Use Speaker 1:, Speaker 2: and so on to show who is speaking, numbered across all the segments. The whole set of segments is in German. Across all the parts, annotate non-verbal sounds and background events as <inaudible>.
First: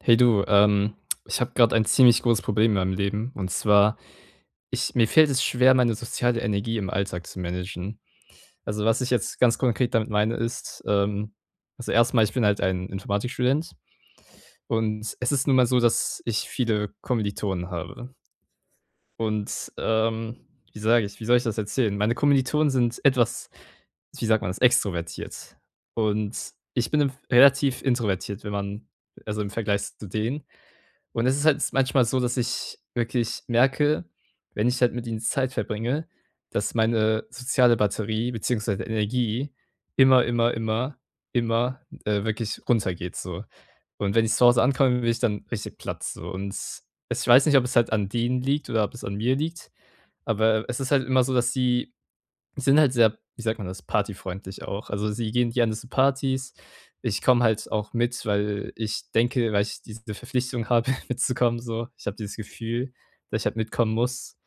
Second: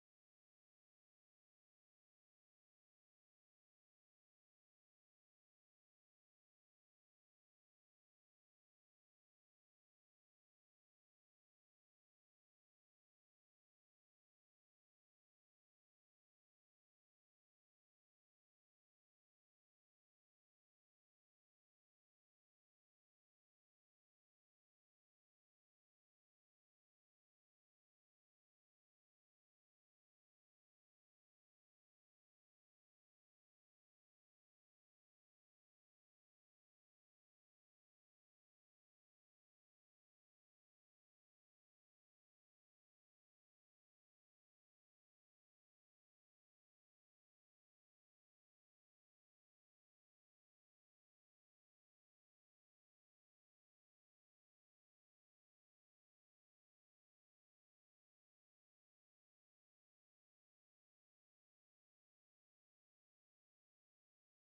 Speaker 1: Hey du, ich habe gerade ein ziemlich großes Problem in meinem Leben. Und zwar, ich mir fällt es schwer, meine soziale Energie im Alltag zu managen. Also, was ich jetzt ganz konkret damit meine, ist, also erstmal, ich bin halt ein Informatikstudent und es ist nun mal so, dass ich viele Kommilitonen habe. Und, wie soll ich das erzählen? Meine Kommilitonen sind etwas, wie sagt man das, extrovertiert. Und ich bin im relativ introvertiert, wenn man also im Vergleich zu denen. Und es ist halt manchmal so, dass ich wirklich merke, wenn ich halt mit ihnen Zeit verbringe, dass meine soziale Batterie beziehungsweise Energie immer, immer, immer, immer, wirklich runtergeht so. Und wenn ich zu Hause ankomme, bin ich dann richtig platt so. Und es ich weiß nicht, ob es halt an denen liegt oder ob es an mir liegt, aber es ist halt immer so, dass sie die sind halt sehr, wie sagt man das, partyfreundlich auch. Also, sie gehen gerne zu Partys. Ich komme halt auch mit, weil ich diese Verpflichtung habe, <laughs> mitzukommen so. Ich habe dieses Gefühl, dass ich halt mitkommen muss.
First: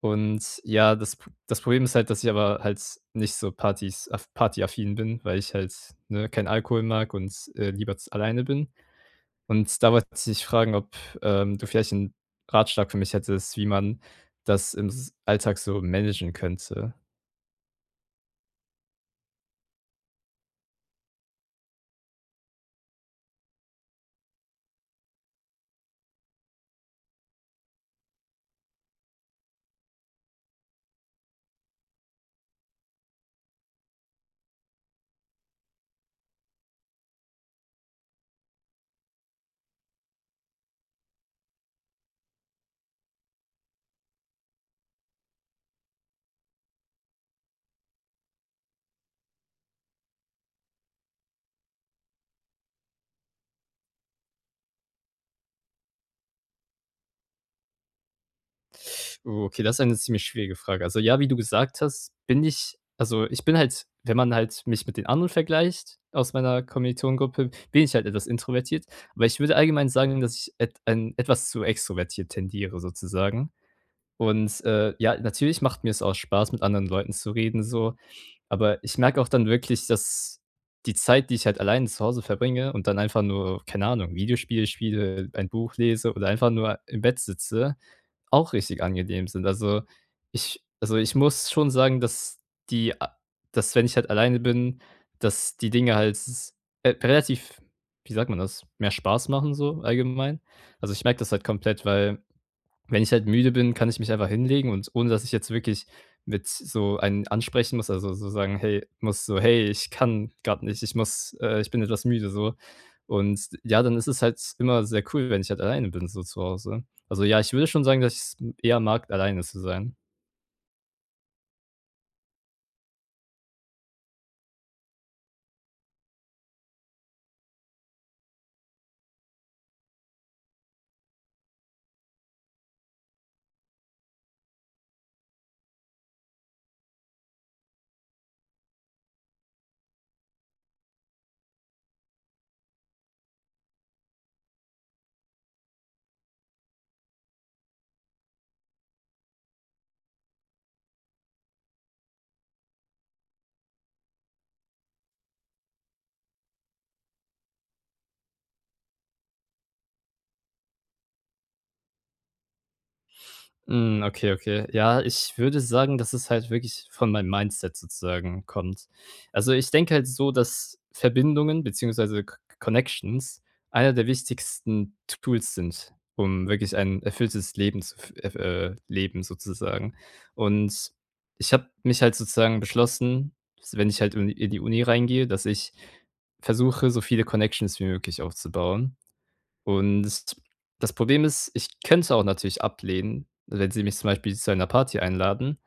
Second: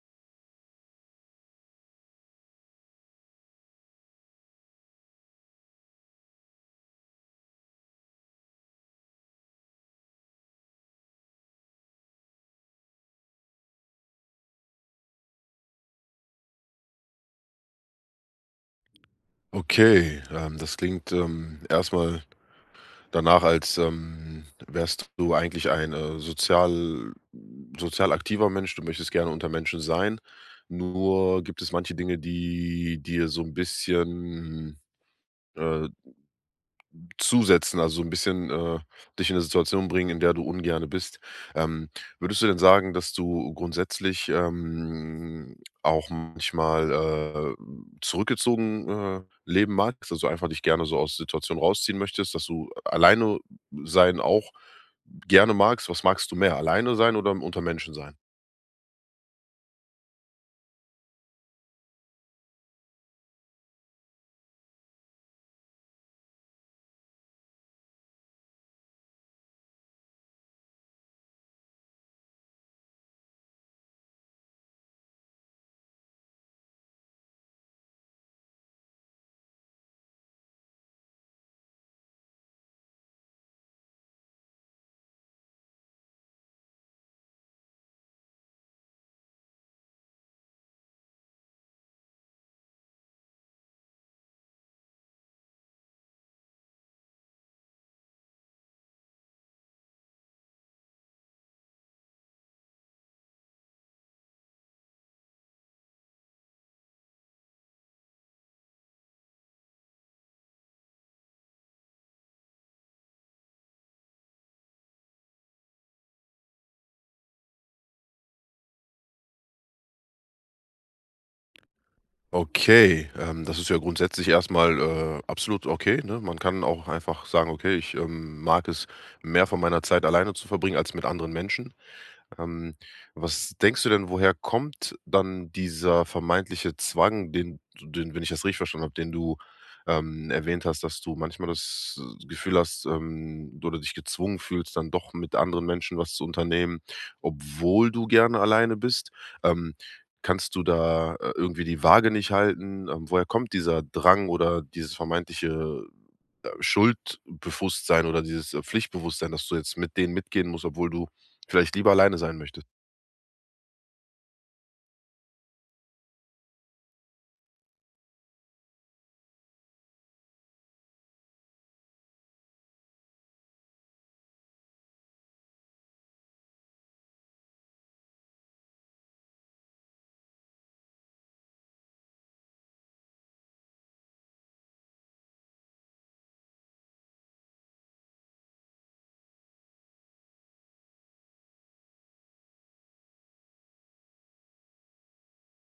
Speaker 1: Und ja, das Problem ist halt, dass ich aber halt nicht so Partys af partyaffin bin, weil ich halt, ne, keinen Alkohol mag und, lieber z alleine bin. Und da wollte ich dich fragen, ob, du vielleicht einen Ratschlag für mich hättest, wie man das im s Alltag so managen könnte?
Speaker 2: Okay, das klingt, erst danach, als, wärst du eigentlich ein, sozial aktiver Mensch. Du möchtest gerne unter Menschen sein. Nur gibt es manche Dinge, die dir so ein bisschen, äh zusetzen, also so ein bisschen, dich in eine Situation bringen, in der du ungerne bist. Ähm, Würdest du denn sagen, dass du grundsätzlich, auch manchmal, zurückgezogen, leben magst, also einfach dich gerne so aus Situationen rausziehen möchtest, dass du alleine sein auch gerne magst? Was magst du mehr, alleine sein oder unter Menschen sein?
Speaker 1: Okay, das ist eine ziemlich schwierige Frage. Also ja, wie du gesagt hast, bin ich also ich bin halt, wenn man halt mich mit den anderen vergleicht aus meiner Kommilitonengruppe, bin ich halt etwas introvertiert. Aber ich würde allgemein sagen, dass ich et ein etwas zu extrovertiert tendiere sozusagen. Und, ja, natürlich macht mir es auch Spaß, mit anderen Leuten zu reden so. Aber ich merke auch dann wirklich, dass die Zeit, die ich halt allein zu Hause verbringe und dann einfach nur, keine Ahnung, Videospiele spiele, ein Buch lese oder einfach nur im Bett sitze, auch richtig angenehm sind. Also, ich muss schon sagen, dass die a dass wenn ich halt alleine bin, dass die Dinge halt s relativ, wie sagt man das, mehr Spaß machen so allgemein. Also, ich merke das halt komplett, weil wenn ich halt müde bin, kann ich mich einfach hinlegen und ohne dass ich jetzt wirklich mit so einen ansprechen muss, also so sagen: „Hey" muss, so: „Hey, ich kann gerade nicht, ich bin etwas müde", so. Und ja, dann ist es halt immer sehr cool, wenn ich halt alleine bin so zu Hause. Also ja, ich würde schon sagen, dass ich's eher mag, alleine zu sein.
Speaker 2: Okay, das ist ja grundsätzlich erstmal absolut okay, ne? Man kann auch einfach sagen: „Okay, ich, mag es, mehr von meiner Zeit alleine zu verbringen als mit anderen Menschen.“ ähm, Was denkst du denn, woher kommt dann dieser vermeintliche Zwang, den, wenn ich das richtig verstanden habe, den du, erwähnt hast, dass du manchmal das Gefühl hast, oder dich gezwungen fühlst, dann doch mit anderen Menschen was zu unternehmen, obwohl du gerne alleine bist. Ähm, Kannst du da, irgendwie die Waage nicht halten? Woher kommt dieser Drang oder dieses vermeintliche Schuldbewusstsein oder dieses, Pflichtbewusstsein, dass du jetzt mit denen mitgehen musst, obwohl du vielleicht lieber alleine sein möchtest.
Speaker 1: Hm, okay, okay. Ja, ich würde sagen, dass es halt wirklich von meinem Mindset sozusagen kommt. Also, ich denke halt so, dass Verbindungen beziehungsweise Co Connections einer der wichtigsten Tools sind, um wirklich ein erfülltes Leben zu f leben sozusagen. Und ich habe mich halt sozusagen beschlossen, wenn ich halt in die Uni reingehe, dass ich versuche, so viele Connections wie möglich aufzubauen. Und das Problem ist, ich könnte auch natürlich ablehnen, wenn sie mich zum Beispiel zu einer Party einladen,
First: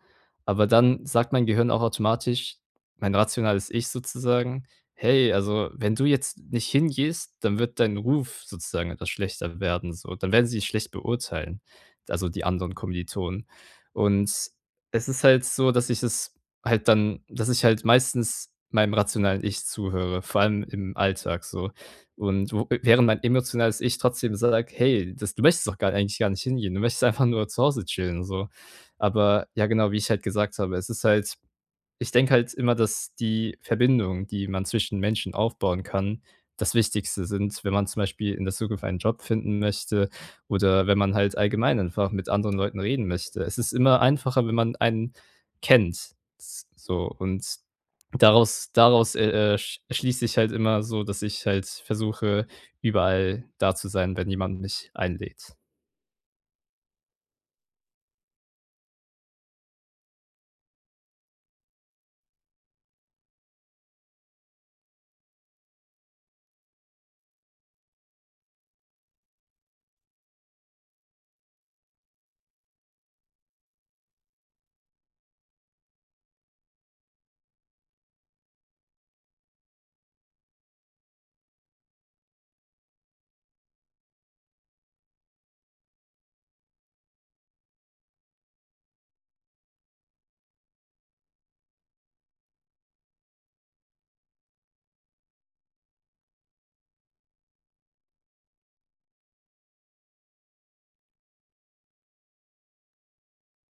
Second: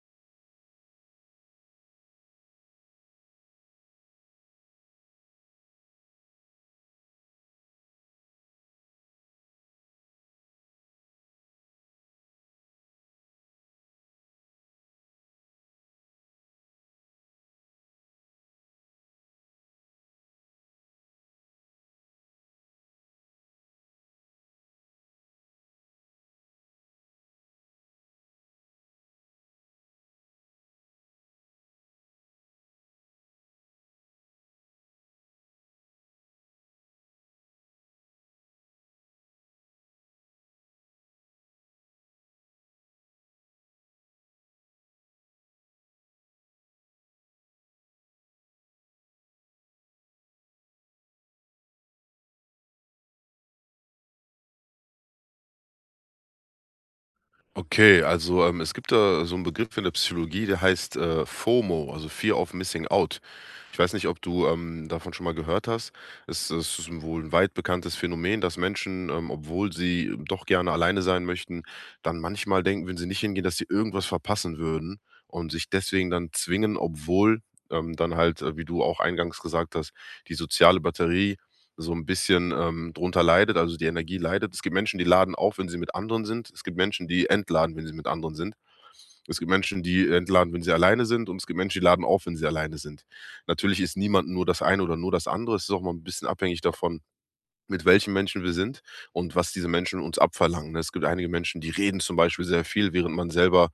Speaker 1: aber dann sagt mein Gehirn auch automatisch mein rationales Ich sozusagen: „Hey, also, wenn du jetzt nicht hingehst, dann wird dein Ruf sozusagen etwas schlechter werden so. Dann werden sie dich schlecht beurteilen, also, die anderen Kommilitonen." Und es ist halt so, dass ich halt meistens meinem rationalen Ich zuhöre, vor allem im Alltag so. Und wo während mein emotionales Ich trotzdem sagt: „Hey, das du möchtest doch gar eigentlich gar nicht hingehen. Du möchtest einfach nur zu Hause chillen", so. Aber ja, genau, wie ich halt gesagt habe, es ist halt ich denke halt immer, dass die Verbindung, die man zwischen Menschen aufbauen kann, das Wichtigste sind, wenn man zum Beispiel in der Zukunft einen Job finden möchte oder wenn man halt allgemein einfach mit anderen Leuten reden möchte. Es ist immer einfacher, wenn man einen kennt, s so. Und daraus schließt sich halt immer so, dass ich halt versuche, überall da zu sein, wenn jemand mich einlädt.
Speaker 2: Okay, also, es gibt da so einen Begriff in der Psychologie, der heißt, FOMO, also Fear of Missing Out. Ich weiß nicht, ob du, davon schon mal gehört hast. Es ist wohl ein weit bekanntes Phänomen, dass Menschen, obwohl sie doch gerne alleine sein möchten, dann manchmal denken, wenn sie nicht hingehen, dass sie irgendwas verpassen würden und sich deswegen dann zwingen, obwohl, dann halt, wie du auch eingangs gesagt hast, die soziale Batterie so ein bisschen, drunter leidet, also die Energie leidet. Es gibt Menschen, die laden auf, wenn sie mit anderen sind. Es gibt Menschen, die entladen, wenn sie mit anderen sind. Es gibt Menschen, die entladen, wenn sie alleine sind, und es gibt Menschen, die laden auf, wenn sie alleine sind. Natürlich ist niemand nur das eine oder nur das andere. Es ist auch mal ein bisschen abhängig davon, mit welchen Menschen wir sind und was diese Menschen uns abverlangen, ne? Es gibt einige Menschen, die reden zum Beispiel sehr viel, während man selber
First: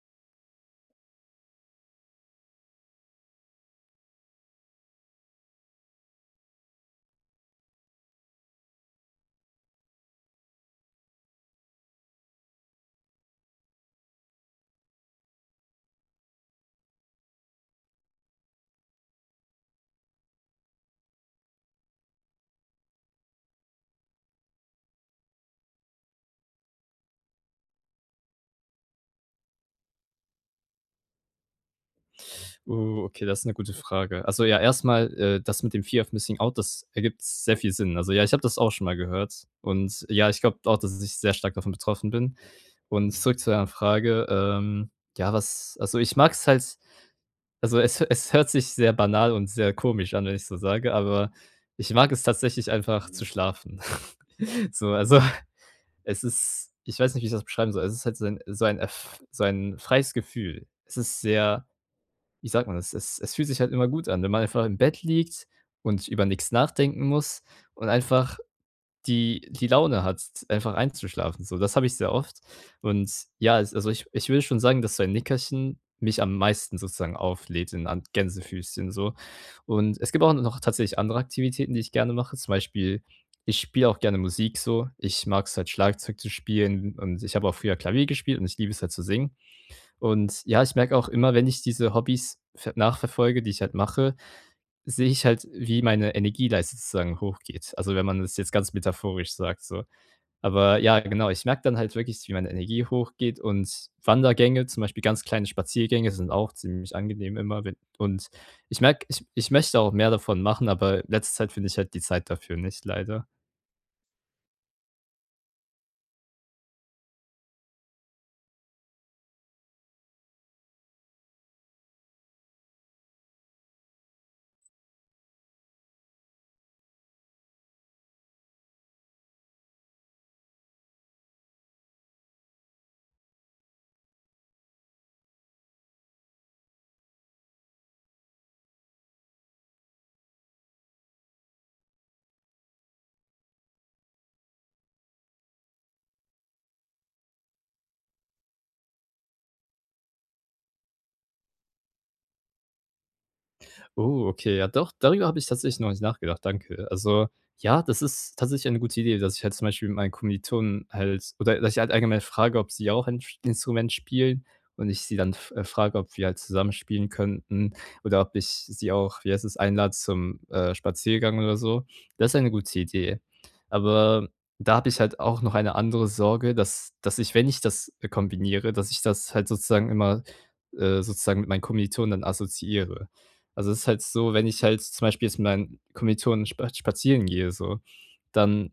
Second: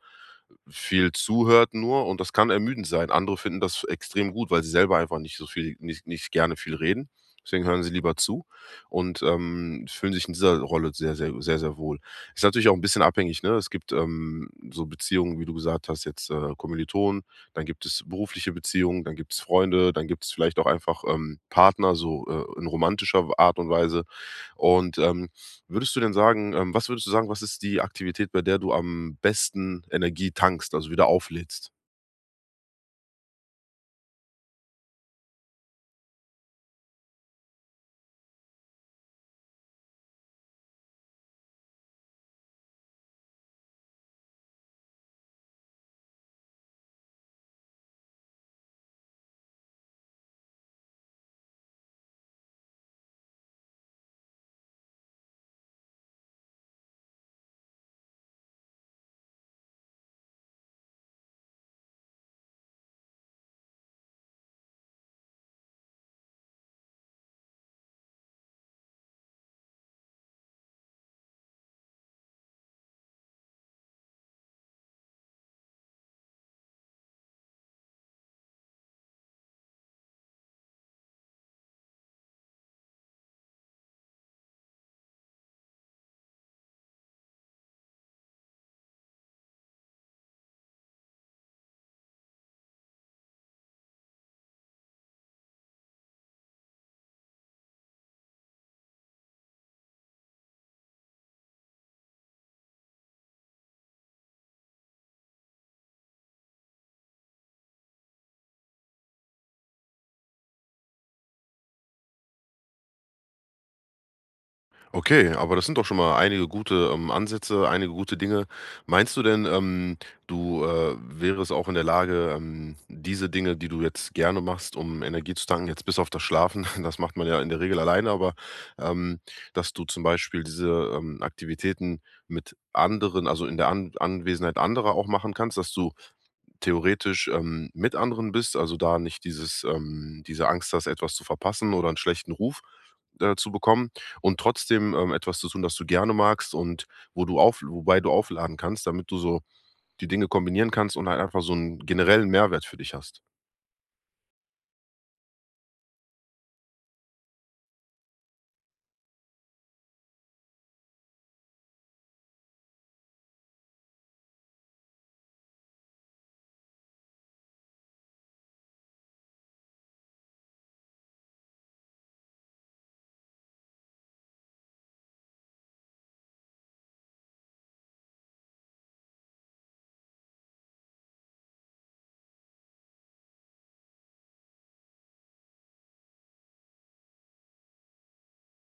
Speaker 2: viel zuhört nur, und das kann ermüdend sein. Andere finden das extrem gut, weil sie selber einfach nicht so viel nicht gerne viel reden. Deswegen hören sie lieber zu und, fühlen sich in dieser Rolle sehr, sehr sehr wohl. Ist natürlich auch ein bisschen abhängig, ne? Es gibt, so Beziehungen, wie du gesagt hast, jetzt, Kommilitonen, dann gibt es berufliche Beziehungen, dann gibt es Freunde, dann gibt es vielleicht auch einfach, Partner, so, in romantischer Art und Weise. Und, würdest du denn sagen was würdest du sagen, was ist die Aktivität, bei der du am besten Energie tankst, also wieder auflädst?
Speaker 1: Okay, das ist eine gute Frage. Also, ja, erstmal, das mit dem Fear of Missing Out, das ergibt sehr viel Sinn. Also, ja, ich habe das auch schon mal gehört und ja, ich glaube auch, dass ich sehr stark davon betroffen bin. Und zurück zu deiner Frage, ja, was also, ich mag es halt, also es hört sich sehr banal und sehr komisch an, wenn ich so sage, aber ich mag es tatsächlich einfach zu schlafen. <laughs> So, also, <laughs> Es ist ich weiß nicht, wie ich das beschreiben soll. Es ist halt so ein freies Gefühl. Es ist sehr wie sagt man das? Es fühlt sich halt immer gut an, wenn man einfach im Bett liegt und über nichts nachdenken muss und einfach die Laune hat, einfach einzuschlafen, so. Das habe ich sehr oft. Und ja, es also ich ich würde schon sagen, dass so ein Nickerchen mich am meisten sozusagen auflädt in an Gänsefüßchen so. Und es gibt auch noch tatsächlich andere Aktivitäten, die ich gerne mache. Zum Beispiel, ich spiele auch gerne Musik so. Ich mag es halt, Schlagzeug zu spielen, und ich habe auch früher Klavier gespielt, und ich liebe es halt zu singen. Und ja, ich merke auch immer, wenn ich diese Hobbys ver nachverfolge, die ich halt mache, sehe ich halt, wie meine Energieleiste sozusagen hochgeht. Also, wenn man das jetzt ganz metaphorisch sagt so. Aber ja, genau, ich merke dann halt wirklich, wie meine Energie hochgeht, und Wandergänge, zum Beispiel ganz kleine Spaziergänge, sind auch ziemlich angenehm immer, wenn und ich merke, ich ich möchte auch mehr davon machen, aber letzte Zeit finde ich halt die Zeit dafür nicht leider.
Speaker 2: Okay, aber das sind doch schon mal einige gute, Ansätze, einige gute Dinge. Meinst du denn, du, wärest auch in der Lage, diese Dinge, die du jetzt gerne machst, um Energie zu tanken, jetzt bis auf das Schlafen, <laughs> das macht man ja in der Regel alleine, aber, ähm, dass du zum Beispiel diese, Aktivitäten mit anderen, also in der An Anwesenheit anderer auch machen kannst, dass du theoretisch, mit anderen bist, also da nicht dieses diese Angst hast, etwas zu verpassen oder einen schlechten Ruf, zu bekommen und trotzdem, etwas zu tun, das du gerne magst und wo du auf wobei du aufladen kannst, damit du so die Dinge kombinieren kannst und halt einfach so einen generellen Mehrwert für dich hast.
Speaker 1: Oh, okay, ja doch, darüber habe ich tatsächlich noch nicht nachgedacht, danke. Also, ja, das ist tatsächlich eine gute Idee, dass ich halt zum Beispiel mit meinen Kommilitonen halt oder dass ich halt allgemein frage, ob sie auch ein Instrument spielen, und ich sie dann frage, ob wir halt zusammen spielen könnten, oder ob ich sie auch, wie heißt es, einlade zum Spaziergang oder so. Das ist eine gute Idee. Aber da habe ich halt auch noch eine andere Sorge, dass ich, wenn ich das kombiniere, dass ich das halt sozusagen immer mit meinen Kommilitonen dann assoziiere. Also, es ist halt so, wenn ich halt zum Beispiel jetzt mit meinen Kommilitonen spazieren gehe so, dann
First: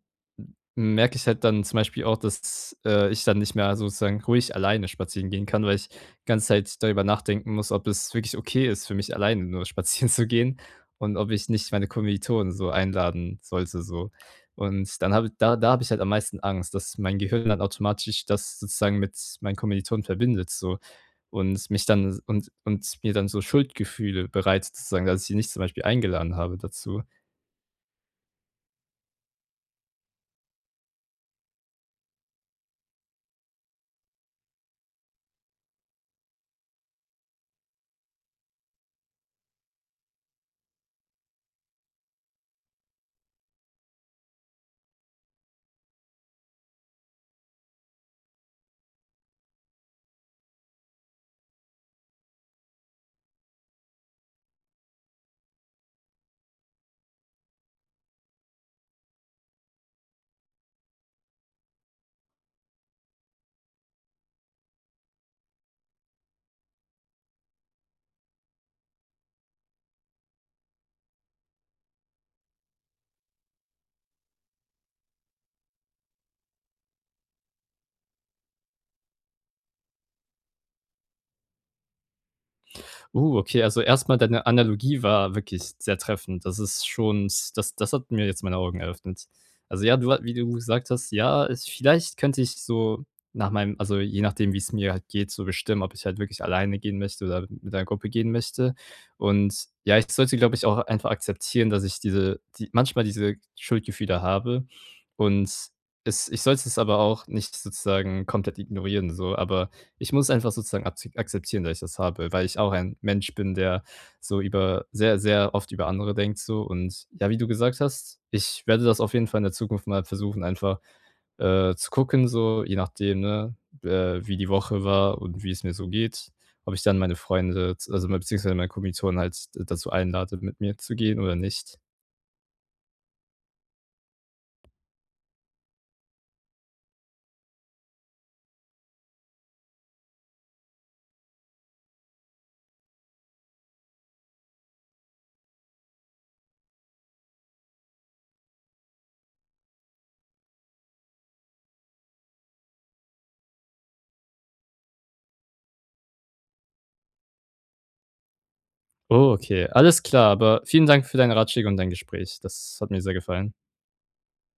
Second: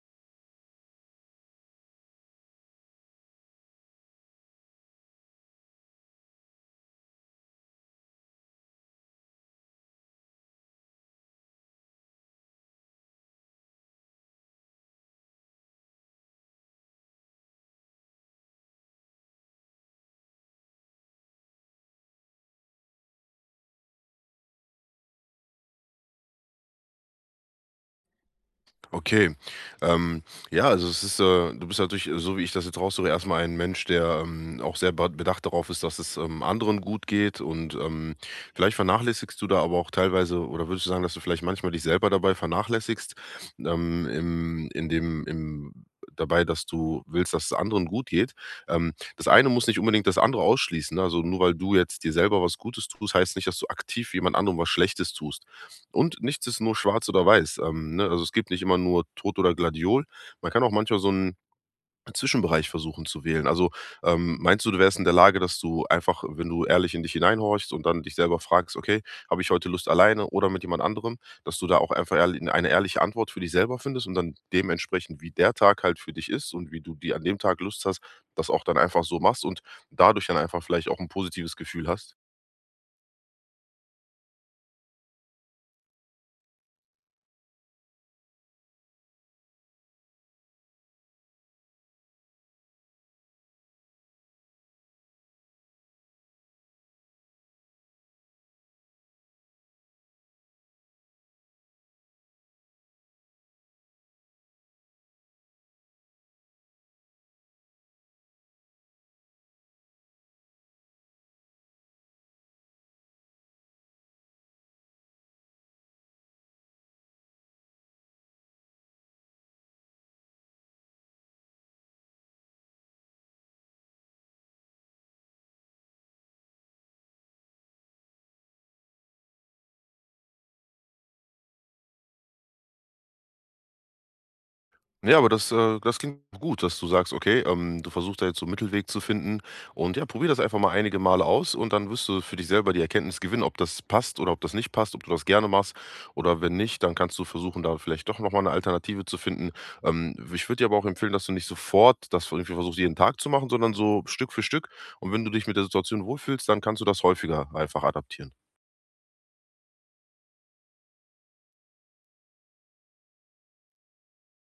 Speaker 1: merke ich halt dann zum Beispiel auch, dass, ich dann nicht mehr sozusagen ruhig alleine spazieren gehen kann, weil ich die ganze Zeit darüber nachdenken muss, ob es wirklich okay ist, für mich alleine nur <laughs> spazieren zu gehen und ob ich nicht meine Kommilitonen so einladen sollte so. Und dann habe da da habe ich halt am meisten Angst, dass mein Gehirn dann automatisch das sozusagen mit meinen Kommilitonen verbindet so und mich dann und mir dann so Schuldgefühle bereitet sozusagen, dass ich sie nicht zum Beispiel eingeladen habe dazu.
Speaker 2: Okay. Ähm, ja, also es ist, du bist natürlich, so wie ich das jetzt raushöre, erst mal ein Mensch, der, auch sehr bedacht darauf ist, dass es, anderen gut geht und, vielleicht vernachlässigst du da aber auch teilweise oder würdest du sagen, dass du vielleicht manchmal dich selber dabei vernachlässigst, im in dem im dabei, dass du willst, dass es anderen gut geht. Das eine muss nicht unbedingt das andere ausschließen, ne? Also, nur weil du jetzt dir selber was Gutes tust, heißt nicht, dass du aktiv jemand anderem was Schlechtes tust. Und nichts ist nur schwarz oder weiß, ne? Also, es gibt nicht immer nur Tod oder Gladiol. Man kann auch manchmal so einen Zwischenbereich versuchen zu wählen. Also, meinst du, du wärst in der Lage, dass du einfach, wenn du ehrlich in dich hineinhorchst und dann dich selber fragst: „Okay, habe ich heute Lust alleine oder mit jemand anderem“, dass du da auch einfach ehrl eine ehrliche Antwort für dich selber findest und dann dementsprechend, wie der Tag halt für dich ist und wie du die an dem Tag Lust hast, das auch dann einfach so machst und dadurch dann einfach vielleicht auch ein positives Gefühl hast?
Speaker 1: Okay, also erstmal, deine Analogie war wirklich sehr treffend. Das ist schon s das das hat mir jetzt meine Augen eröffnet. Also ja, du ha wie du gesagt hast, ja, es vielleicht könnte ich so nach meinem also je nachdem, wie es mir halt geht, so bestimmen, ob ich halt wirklich alleine gehen möchte oder mit einer Gruppe gehen möchte. Und ja, ich sollte, glaube ich, auch einfach akzeptieren, dass ich diese die manchmal diese Schuldgefühle habe, und es ich sollte es aber auch nicht sozusagen komplett ignorieren so, aber ich muss einfach sozusagen akzeptieren, dass ich das habe, weil ich auch ein Mensch bin, der so über sehr, sehr oft über andere denkt so. Und ja, wie du gesagt hast, ich werde das auf jeden Fall in der Zukunft mal versuchen, einfach, zu gucken so, je nachdem, ne, wie die Woche war und wie es mir so geht, ob ich dann meine Freunde z also, beziehungsweise meine Kommilitonen halt dazu einlade, mit mir zu gehen oder nicht.
Speaker 2: Ja, aber das, das klingt gut, dass du sagst: „Okay, du versuchst da jetzt so 'n Mittelweg zu finden und ja, probier das einfach mal einige Male aus und dann wirst du für dich selber die Erkenntnis gewinnen, ob das passt oder ob das nicht passt, ob du das gerne machst oder wenn nicht, dann kannst du versuchen, da vielleicht doch noch mal 'ne Alternative zu finden.“ ich würde dir aber auch empfehlen, dass du nicht sofort das irgendwie versuchst, jeden Tag zu machen, sondern so Stück für Stück und wenn du dich mit der Situation wohlfühlst, dann kannst du das häufiger einfach adaptieren.
Speaker 1: Oh, okay, alles klar, aber vielen Dank für deine Ratschläge und dein Gespräch. Das hat mir sehr gefallen.